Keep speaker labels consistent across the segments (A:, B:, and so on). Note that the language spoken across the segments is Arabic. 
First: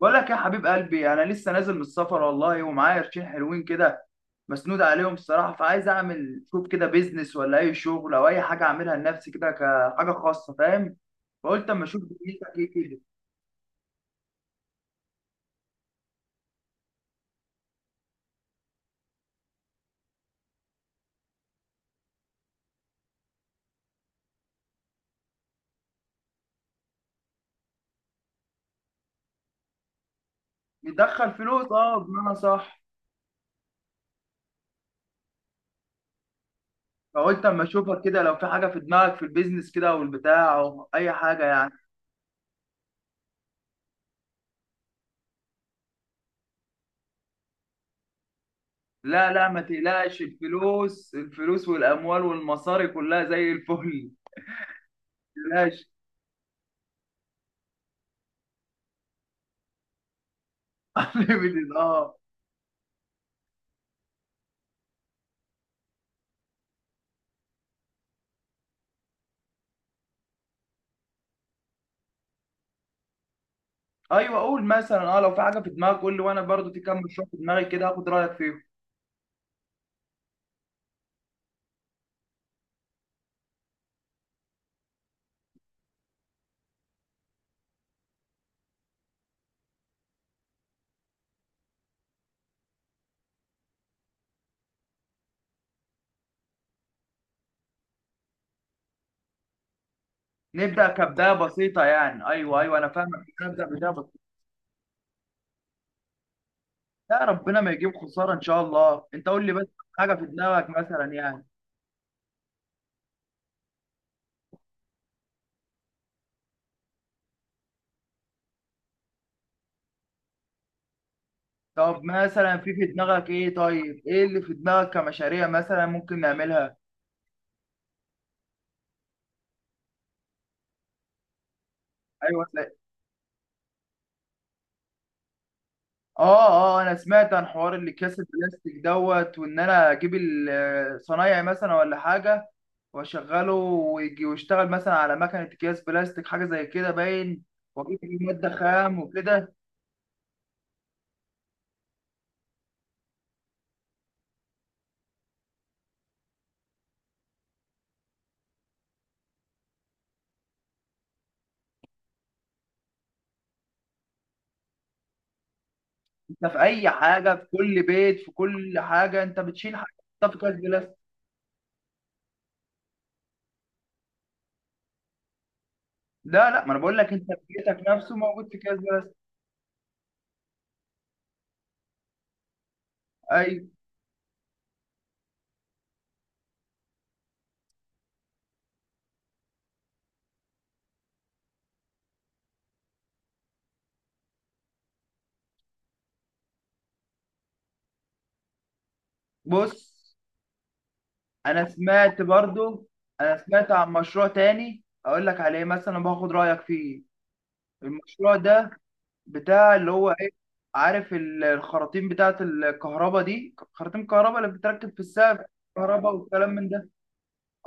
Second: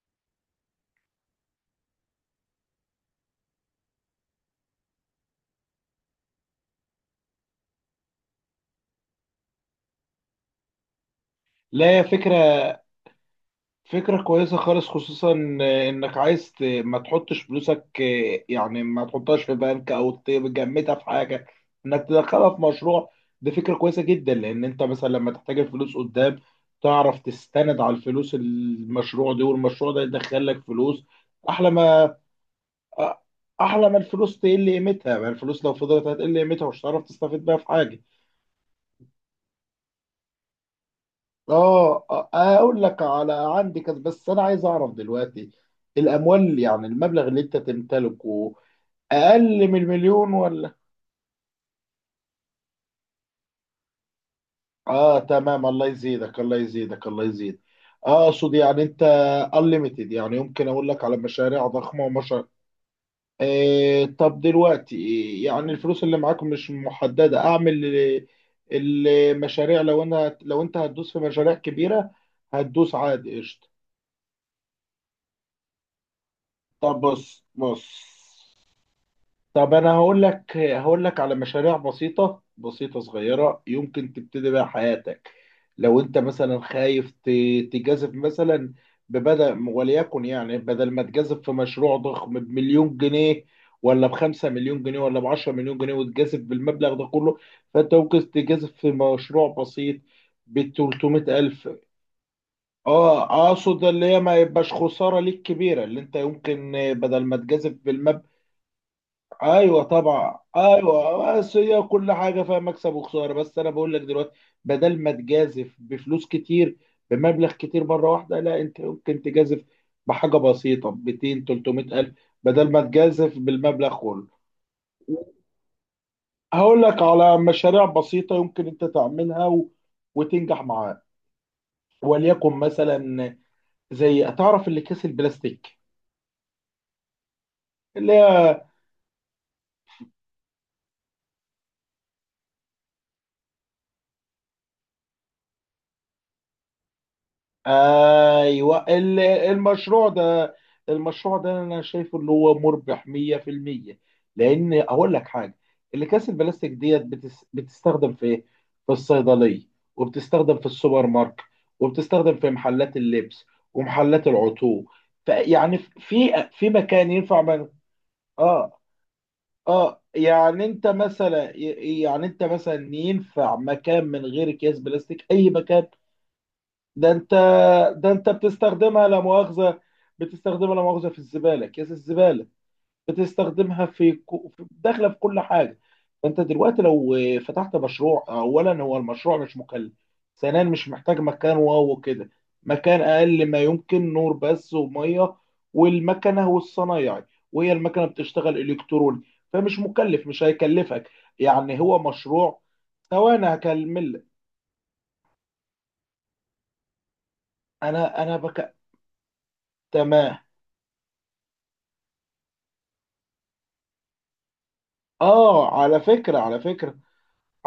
A: بقول لك يا حبيب قلبي، انا لسه نازل من السفر والله، ومعايا قرشين حلوين كده مسنود عليهم الصراحه. فعايز اعمل شوف كده بيزنس، ولا اي شغل او اي حاجه اعملها لنفسي كده كحاجه خاصه، فاهم؟ فقلت اما
B: لا،
A: اشوف
B: هي فكرة.
A: دنيتك ايه كده.
B: كويسة خالص، خصوصا انك عايز ما تحطش فلوسك، يعني ما تحطهاش في بنك او تجمدها في حاجة، انك تدخلها في مشروع. دي فكرة كويسة جدا، لان انت مثلا لما تحتاج الفلوس قدام تعرف تستند على الفلوس المشروع دي، والمشروع ده يدخل لك فلوس.
A: ندخل
B: احلى
A: فلوس، اه،
B: ما
A: بمعنى صح.
B: احلى ما الفلوس تقل قيمتها، ما الفلوس لو فضلت هتقل قيمتها ومش هتعرف
A: فقلت
B: تستفيد بيها
A: اما
B: في
A: اشوفك
B: حاجة.
A: كده لو في حاجه في دماغك في البيزنس كده او البتاع او اي حاجه يعني.
B: اقول لك على عندي كذا، بس انا عايز اعرف دلوقتي الاموال، يعني المبلغ اللي انت تمتلكه،
A: لا لا، ما
B: اقل من
A: تقلقش،
B: المليون ولا؟
A: الفلوس الفلوس والاموال والمصاري كلها زي الفل.
B: اه تمام،
A: ما تقلقش.
B: الله يزيدك الله يزيدك الله يزيدك. اقصد يعني انت unlimited، يعني يمكن اقول لك على مشاريع
A: unlimited،
B: ضخمه
A: اه.
B: ومشاريع. طب دلوقتي، يعني الفلوس اللي معاك مش محدده، اعمل المشاريع. لو انت هتدوس في مشاريع كبيره هتدوس عادي، قشطه.
A: ايوه، قول مثلا، اه، لو في حاجه في دماغك قول لي، وانا برضو في
B: طب
A: كام مشروع في
B: بص
A: دماغي كده هاخد رايك فيهم.
B: طب انا هقول لك على مشاريع بسيطه صغيره يمكن تبتدي بيها حياتك. لو انت مثلا خايف تجازف مثلا، ببدأ وليكن، يعني بدل ما تجازف في مشروع ضخم بمليون جنيه، ولا بخمسة مليون جنيه، ولا بعشرة مليون جنيه، وتجازف بالمبلغ ده كله، فانت ممكن تجازف في مشروع بسيط
A: نبدا
B: بتلتمية
A: كبدايه
B: ألف.
A: بسيطه يعني، ايوه ايوه انا
B: اه،
A: فاهمك، نبدا
B: اقصد
A: بدايه
B: اللي
A: بسيطه.
B: هي ما يبقاش خسارة ليك كبيرة، اللي انت يمكن
A: لا،
B: بدل ما
A: ربنا ما
B: تجازف
A: يجيب
B: بالمبلغ.
A: خساره ان شاء الله، انت قول لي بس
B: ايوه
A: حاجه في
B: طبعا
A: دماغك مثلا
B: ايوه،
A: يعني.
B: بس هي كل حاجه فيها مكسب وخساره، بس انا بقول لك دلوقتي بدل ما تجازف بفلوس كتير، بمبلغ كتير مره واحده، لا انت ممكن تجازف بحاجه بسيطه، 200
A: طب
B: 300 الف،
A: مثلا
B: بدل
A: في
B: ما
A: في دماغك
B: تجازف
A: ايه؟
B: بالمبلغ
A: طيب ايه
B: كله.
A: اللي في دماغك كمشاريع مثلا ممكن نعملها؟
B: هقول لك على مشاريع بسيطه يمكن انت تعملها وتنجح معاك.
A: ايوه،
B: وليكن مثلا زي، تعرف اللي كيس البلاستيك؟
A: اه اه، انا سمعت عن حوار اللي
B: اللي
A: كاس
B: هي،
A: البلاستيك دوت. وان انا اجيب الصنايعي مثلا ولا حاجه واشغله، ويجي ويشتغل مثلا على مكنه اكياس بلاستيك، حاجه زي كده باين، واجيب فيه ماده
B: ايوه.
A: خام وكده.
B: المشروع ده، المشروع ده انا شايفه ان هو مربح 100%، لان اقول لك حاجه، الاكياس البلاستيك ديت بتستخدم في ايه؟ في الصيدليه، وبتستخدم في السوبر ماركت، وبتستخدم في محلات اللبس، ومحلات العطور. فيعني
A: انت في
B: في
A: اي
B: مكان
A: حاجه
B: ينفع
A: في
B: من؟
A: كل بيت، في كل
B: اه.
A: حاجه انت بتشيل حاجه
B: اه،
A: تحطها في كاس
B: يعني انت
A: بلاستيك.
B: مثلا، ينفع مكان من غير اكياس بلاستيك؟ اي مكان.
A: لا لا، ما انا بقول لك
B: ده
A: انت
B: انت
A: في بيتك
B: ده
A: نفسه
B: انت
A: موجود في كاس
B: بتستخدمها
A: بلاستيك.
B: لا مؤاخذه، بتستخدمها لا مؤاخذه في الزباله، كيس الزباله،
A: اي،
B: بتستخدمها في داخله في كل حاجه. فانت دلوقتي لو فتحت مشروع، اولا هو المشروع مش مكلف، ثانيا مش محتاج مكان وكده، مكان اقل ما يمكن، نور بس وميه والمكنه والصنايعي، وهي المكنه بتشتغل الكتروني،
A: بص،
B: فمش مكلف مش هيكلفك،
A: انا
B: يعني هو
A: سمعت
B: مشروع.
A: برضو انا
B: ثواني
A: سمعت عن
B: هكمل
A: مشروع
B: لك.
A: تاني اقول لك عليه مثلا باخد رايك فيه.
B: انا
A: المشروع
B: انا،
A: ده
B: بك
A: بتاع اللي هو ايه،
B: تمام
A: عارف الخراطيم بتاعة الكهرباء دي، خراطيم الكهرباء اللي بتتركب في السقف،
B: اه على
A: كهرباء
B: فكرة
A: والكلام
B: على
A: من ده،
B: فكرة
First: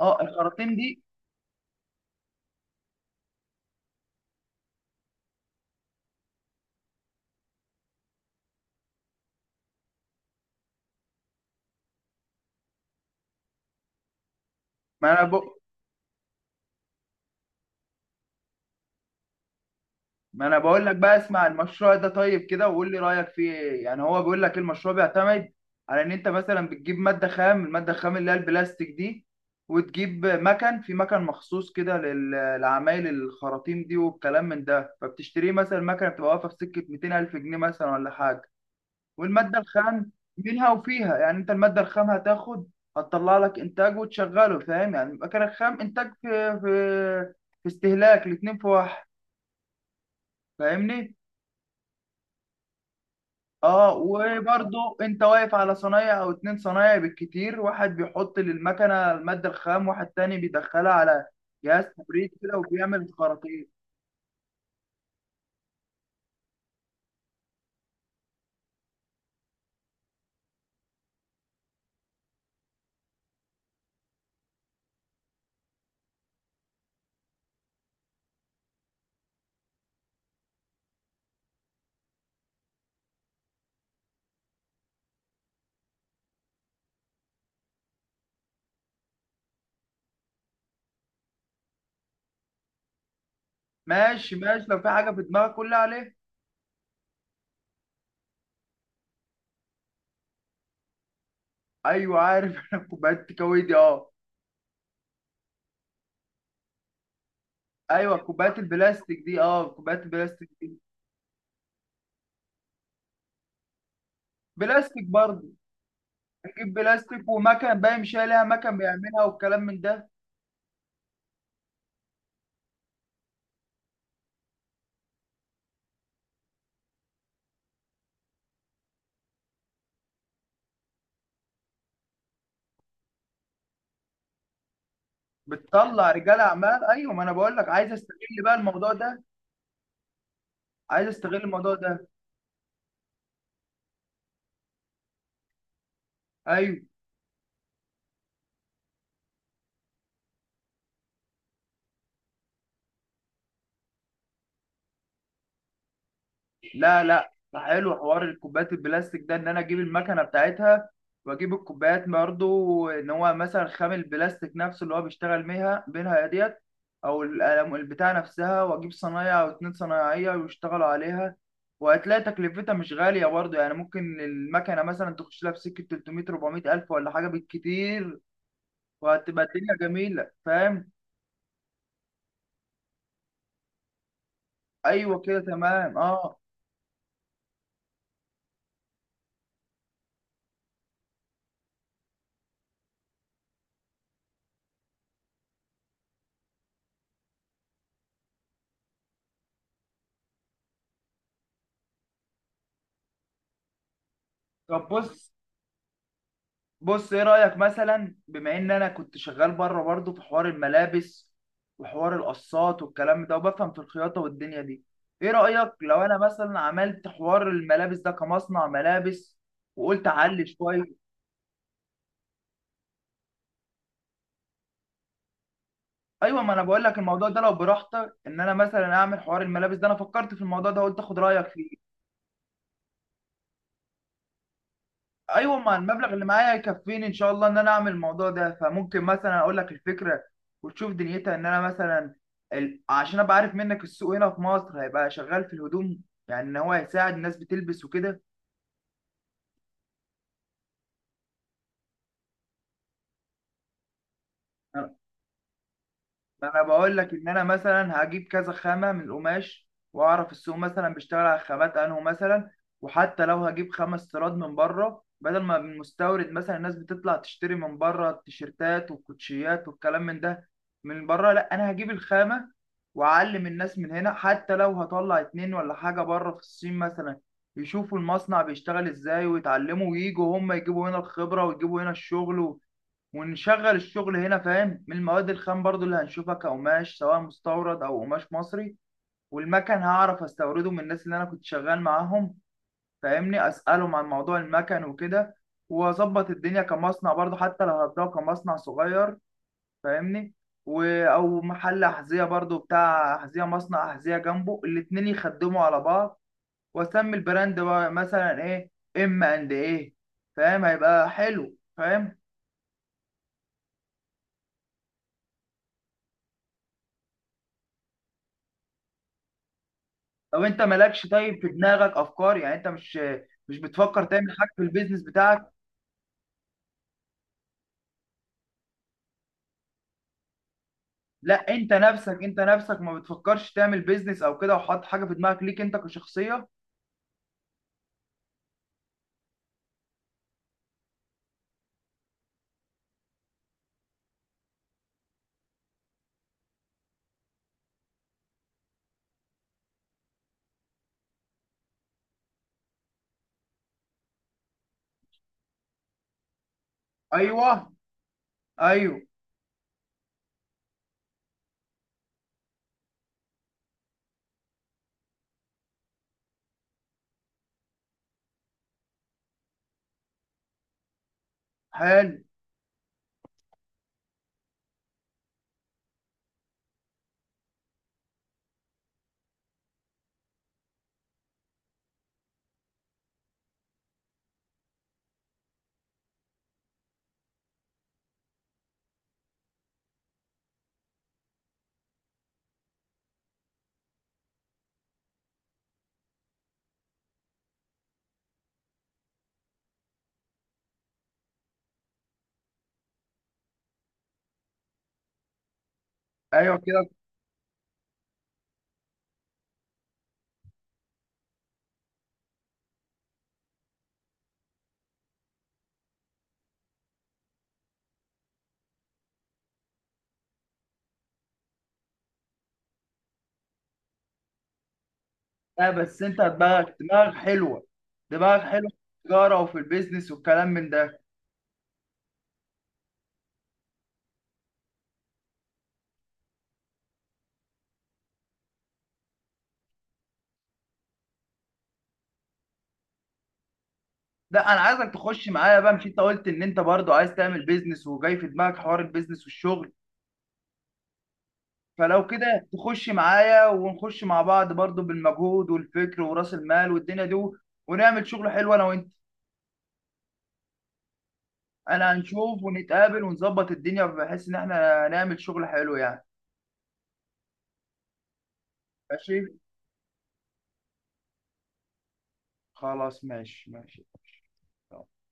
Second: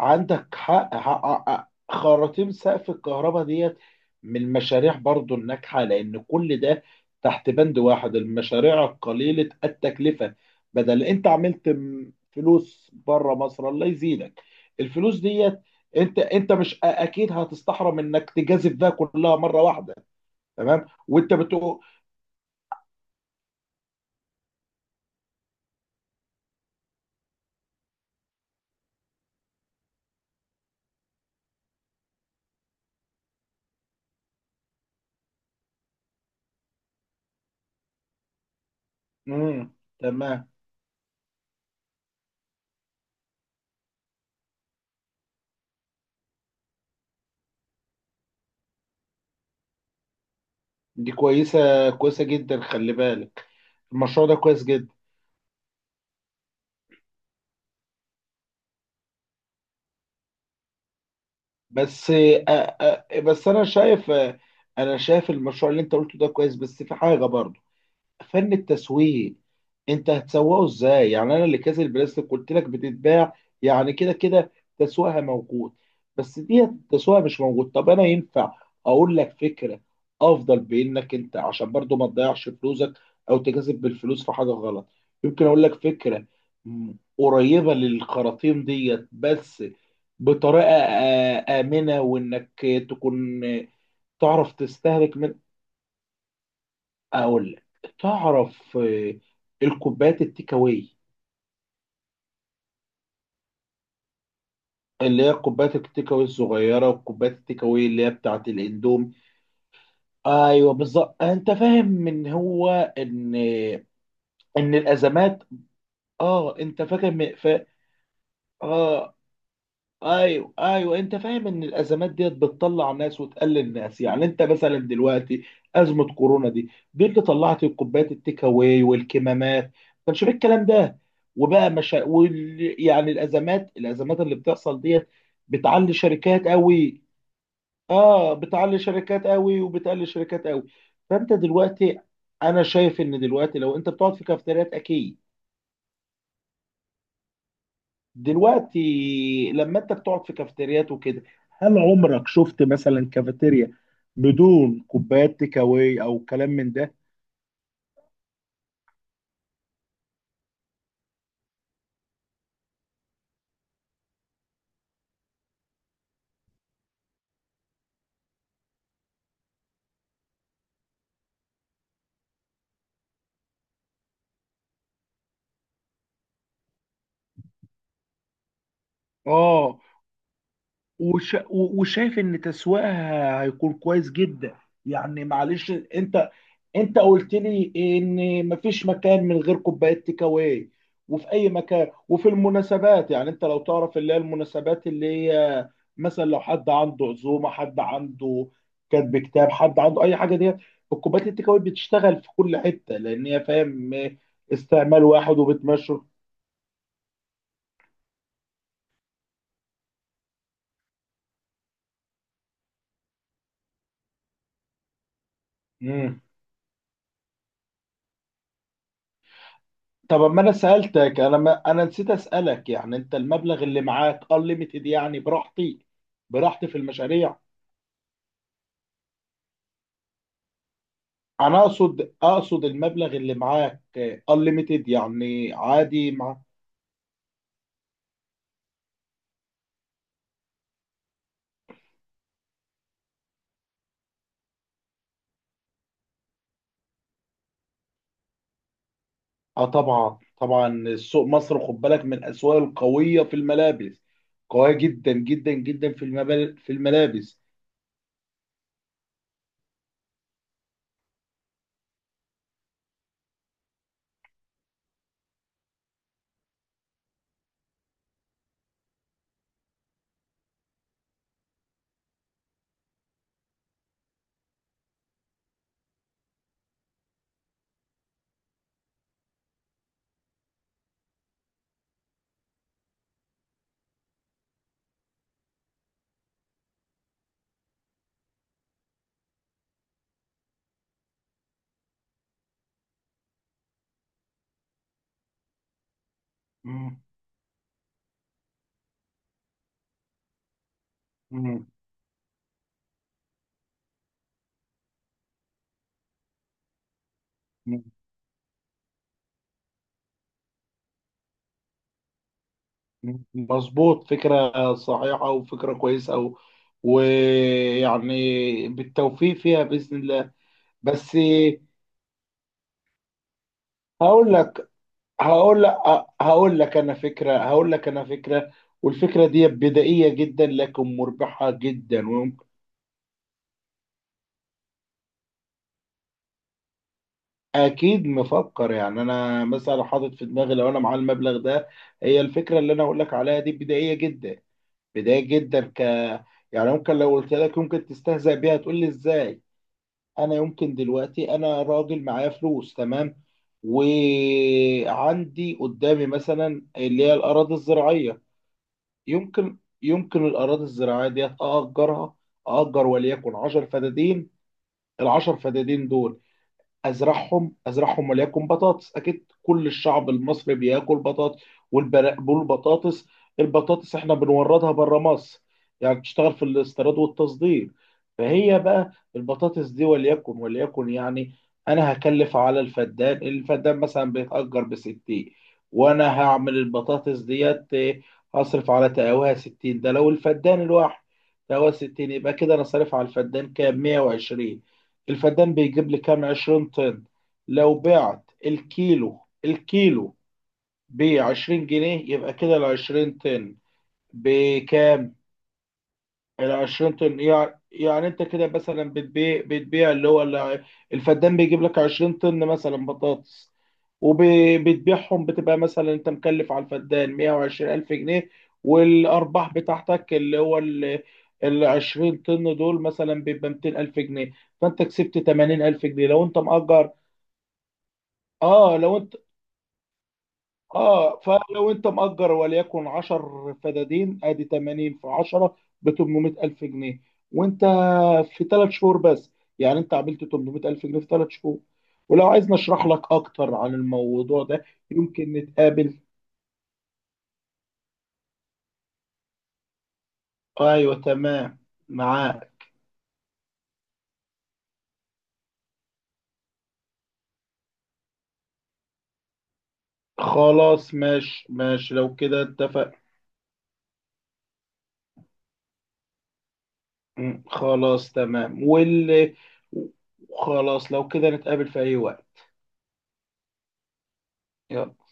A: اه الخراطيم
B: حق
A: دي.
B: حق. خراطيم سقف الكهرباء ديت من المشاريع برضو الناجحة، لأن كل ده تحت بند واحد، المشاريع القليلة التكلفة. بدل أنت عملت فلوس بره مصر، الله يزيدك،
A: ما
B: الفلوس
A: انا ب...
B: ديت، أنت مش أكيد هتستحرم إنك تجازف بها كلها مرة واحدة.
A: ما انا
B: تمام،
A: بقول لك بقى،
B: وأنت
A: اسمع
B: بتقول.
A: المشروع ده طيب كده وقول لي رأيك فيه ايه. يعني هو بيقول لك المشروع بيعتمد على ان انت مثلا بتجيب مادة خام، المادة الخام اللي هي البلاستيك دي، وتجيب مكن، في مكن مخصوص كده لعمايل الخراطيم دي والكلام من ده، فبتشتريه مثلا، مكنه بتبقى واقفه في سكه 200 الف جنيه مثلا ولا حاجه. والمادة
B: مم.
A: الخام
B: تمام،
A: منها وفيها، يعني انت المادة الخام هتاخد هتطلع لك انتاج، وتشغله فاهم؟ يعني المكان الخام انتاج، في استهلاك، الاتنين في واحد
B: دي
A: فاهمني؟
B: كويسة جدا، خلي بالك.
A: اه،
B: المشروع ده كويس جدا،
A: وبرضه انت واقف على صنايع او اتنين صنايع بالكتير، واحد بيحط للمكنة المادة الخام، واحد تاني بيدخلها على جهاز
B: بس
A: تبريد كده وبيعمل
B: بس انا
A: الخراطيم.
B: شايف، انا شايف المشروع اللي انت قلته ده كويس، بس في حاجه برضه، فن التسويق. انت هتسوقه ازاي؟ يعني انا اللي كاس البلاستيك قلت لك بتتباع، يعني كده كده تسويقها موجود، بس دي تسويقها مش موجود. طب انا ينفع اقول لك فكره افضل، بانك انت عشان برضو ما تضيعش فلوسك او تكسب بالفلوس في حاجه غلط. يمكن اقول لك فكره م- قريبه للخراطيم ديت، بس بطريقه امنه، وانك تكون
A: ماشي
B: تعرف
A: ماشي، لو في حاجة
B: تستهلك
A: في
B: من.
A: دماغك قول لي عليها.
B: اقول لك، تعرف الكوبايات التيك اواي؟
A: ايوه عارف. انا كوبايات التكاوي دي، اه.
B: اللي هي كوبايات التيك اواي الصغيره، وكوبايات التيك اواي اللي هي
A: ايوه
B: بتاعه
A: كوبايات
B: الاندوم.
A: البلاستيك دي، اه، كوبايات البلاستيك،
B: ايوه بالظبط، انت فاهم ان هو، ان ان
A: بلاستيك
B: الازمات.
A: برضه،
B: اه،
A: نجيب
B: انت فاكر
A: بلاستيك ومكن باين، مش هي ليها مكن
B: اه.
A: بيعملها والكلام من ده.
B: ايوه ايوه، انت فاهم ان الازمات ديت بتطلع ناس وتقلل ناس، يعني انت مثلا دلوقتي ازمه كورونا دي اللي طلعت الكوبايات التيك اواي والكمامات، ما كانش فيه الكلام ده، وبقى مشا يعني الازمات، الازمات اللي بتحصل ديت بتعلي
A: بتطلع رجال
B: شركات
A: اعمال،
B: قوي.
A: ايوه، ما انا بقول لك
B: اه،
A: بقى
B: بتعلي
A: الموضوع ده
B: شركات قوي وبتقلل شركات قوي.
A: عايز
B: فانت
A: استغل الموضوع
B: دلوقتي،
A: ده.
B: انا شايف ان دلوقتي لو انت بتقعد في كافتريات اكيد،
A: ايوه.
B: دلوقتي لما انت بتقعد في كافيتريات وكده، هل عمرك شفت مثلا كافيتيريا بدون كوبايات تيك اواي او كلام من ده؟
A: لا لا، حلو حوار الكوبايات البلاستيك ده، ان انا اجيب المكنه بتاعتها واجيب الكوبايات برضه. ان هو مثلا خام البلاستيك نفسه اللي هو بيشتغل بيها بينها ديت، او البتاع نفسها، واجيب صنايع او اتنين صنايعيه ويشتغلوا عليها. وهتلاقي تكلفتها مش غاليه برضه يعني، ممكن المكنه مثلا تخش لها في سكه 300 400 الف ولا حاجه بالكتير، وهتبقى الدنيا
B: اه.
A: جميله فاهم؟
B: وش... و- وشايف ان تسويقها هيكون كويس جدا.
A: ايوه
B: يعني
A: كده
B: معلش
A: تمام،
B: انت،
A: اه.
B: انت قلت لي ان مفيش مكان من غير كوبايات تيكاواي وفي اي مكان وفي المناسبات، يعني انت لو تعرف اللي هي المناسبات، اللي هي مثلا لو حد عنده عزومه، حد عنده كاتب كتاب، حد عنده اي حاجه ديت، الكوبايات التيكاواي بتشتغل في كل حته، لان هي فاهم،
A: طب
B: استعمال
A: بص
B: واحد وبتمشي.
A: بص، ايه رأيك مثلا بما ان انا كنت شغال بره برضه في حوار الملابس، وحوار القصات والكلام ده، وبفهم في الخياطة والدنيا دي، ايه رأيك لو انا
B: مم.
A: مثلا عملت حوار الملابس ده كمصنع ملابس، وقلت
B: طب اما
A: اعلي
B: انا
A: شوية.
B: سالتك، انا ما انا نسيت اسالك، يعني انت المبلغ اللي معاك unlimited يعني، براحتي
A: ايوه، ما انا
B: براحتي في
A: بقول لك الموضوع
B: المشاريع؟
A: ده لو براحتك، ان انا مثلا اعمل حوار الملابس ده، انا فكرت في الموضوع ده قلت اخد رأيك
B: انا
A: فيه.
B: اقصد المبلغ اللي معاك unlimited، يعني
A: ايوه، ما
B: عادي.
A: المبلغ اللي
B: مع،
A: معايا يكفيني ان شاء الله ان انا اعمل الموضوع ده. فممكن مثلا اقول لك الفكره، وتشوف دنيتها. ان انا مثلا، عشان ابقى عارف منك السوق هنا في مصر هيبقى شغال في الهدوم، يعني ان هو هيساعد الناس بتلبس وكده.
B: اه طبعا طبعا، سوق مصر خد بالك من الاسواق القويه في الملابس، قويه جدا جدا جدا في
A: ما انا
B: في
A: بقول لك ان
B: الملابس.
A: انا مثلا هجيب كذا خامه من القماش، واعرف السوق مثلا بيشتغل على خامات انه مثلا. وحتى لو هجيب خمس استيراد من بره، بدل ما المستورد مثلا الناس بتطلع تشتري من بره التيشيرتات والكوتشيات والكلام من ده من بره، لا انا هجيب الخامه، واعلم الناس من هنا. حتى لو هطلع اتنين ولا حاجه بره في الصين مثلا، يشوفوا المصنع بيشتغل ازاي ويتعلموا، وييجوا هم يجيبوا هنا الخبره، ويجيبوا هنا الشغل، ونشغل الشغل هنا فاهم؟ من المواد الخام برضو اللي هنشوفها كقماش، سواء مستورد او قماش مصري، والمكن هعرف استورده من الناس اللي انا كنت شغال معاهم، فاهمني؟ اسالهم عن موضوع المكن وكده، واظبط الدنيا
B: مم.
A: كمصنع برضو، حتى لو هبداه كمصنع صغير فاهمني؟ او
B: مم.
A: محل احذيه برضو، بتاع احذيه مصنع احذيه جنبه، الاتنين يخدموا على بعض. واسمي البراند بقى مثلا ايه، ام اند ايه، فاهم هيبقى حلو فاهم؟
B: مم. مظبوط، فكره صحيحه وفكره كويسه ويعني بالتوفيق فيها باذن الله.
A: طب انت مالكش
B: بس.
A: طيب في دماغك افكار، يعني انت مش، مش بتفكر تعمل
B: هقول
A: حاجه في
B: لك
A: البيزنس بتاعك؟
B: هقول لك هقول لك انا فكره، والفكره دي بدائيه جدا لكن مربحه
A: لا، انت
B: جدا
A: نفسك انت
B: وممكن.
A: نفسك ما بتفكرش تعمل بيزنس او كده وحاطط حاجه في دماغك ليك انت كشخصيه؟
B: اكيد مفكر، يعني انا مثلا حاطط في دماغي لو انا معايا المبلغ ده، هي الفكره اللي انا اقول لك عليها دي بدائيه جدا بدائيه جدا ك يعني ممكن لو قلت لك ممكن تستهزأ بيها تقول لي ازاي. انا يمكن دلوقتي، انا راجل معايا فلوس تمام، وعندي قدامي مثلا اللي هي الاراضي
A: ايوه
B: الزراعيه،
A: ايوه،
B: يمكن الأراضي الزراعية دي أأجرها، أأجر وليكن 10 فدادين، العشر فدادين دول ازرعهم وليكن بطاطس، اكيد كل الشعب المصري بياكل بطاطس.
A: حلو،
B: والبطاطس، البطاطس احنا بنوردها بره مصر، يعني بتشتغل في الاستيراد والتصدير. فهي بقى البطاطس دي وليكن يعني، انا هكلف على الفدان، الفدان مثلا بيتأجر بستين، وانا هعمل البطاطس ديت هصرف على تقاوها ستين، ده لو الفدان الواحد تقاوها ستين، يبقى كده انا صارف على الفدان كام، مية وعشرين. الفدان بيجيب لي كام، 20 طن. لو بعت الكيلو، الكيلو ب 20 جنيه، يبقى كده ال 20 طن بكام؟ ال
A: ايوه كده.
B: 20 طن، يعني انت كده مثلا بتبيع اللي هو الفدان بيجيب لك 20 طن مثلا بطاطس، وبتبيعهم بتبقى مثلا انت مكلف على الفدان 120 ألف جنيه، والأرباح بتاعتك اللي هو ال 20 طن دول مثلا بيبقى 200 ألف جنيه. فأنت كسبت 80
A: لا
B: ألف
A: بس
B: جنيه
A: انت
B: لو أنت
A: دماغك
B: مأجر.
A: دماغك حلوه دماغك حلوه في
B: اه، لو انت،
A: التجاره، وفي البيزنس والكلام من ده.
B: اه فلو انت مأجر وليكن 10 فدادين، ادي 80 في 10 ب 800 الف جنيه، وانت في ثلاث شهور بس، يعني انت عملت 800 الف جنيه في ثلاث شهور. ولو عايز نشرح لك اكتر عن الموضوع
A: لا انا
B: ده
A: عايزك تخش
B: يمكن
A: معايا بقى، مش
B: نتقابل.
A: انت قلت ان انت برضو عايز تعمل بيزنس، وجاي في دماغك حوار البيزنس والشغل؟
B: ايوه تمام،
A: فلو كده
B: معاك.
A: تخش معايا، ونخش مع بعض برضو بالمجهود والفكر ورأس المال والدنيا دي، ونعمل شغل حلو انا وانت.
B: خلاص ماشي
A: انا
B: ماشي، لو
A: هنشوف
B: كده اتفق.
A: ونتقابل ونظبط الدنيا بحيث ان احنا نعمل شغل حلو يعني.
B: مم، خلاص تمام،
A: ماشي،
B: واللي، خلاص لو كده نتقابل في اي وقت.
A: خلاص ماشي ماشي ماشي.
B: يلا.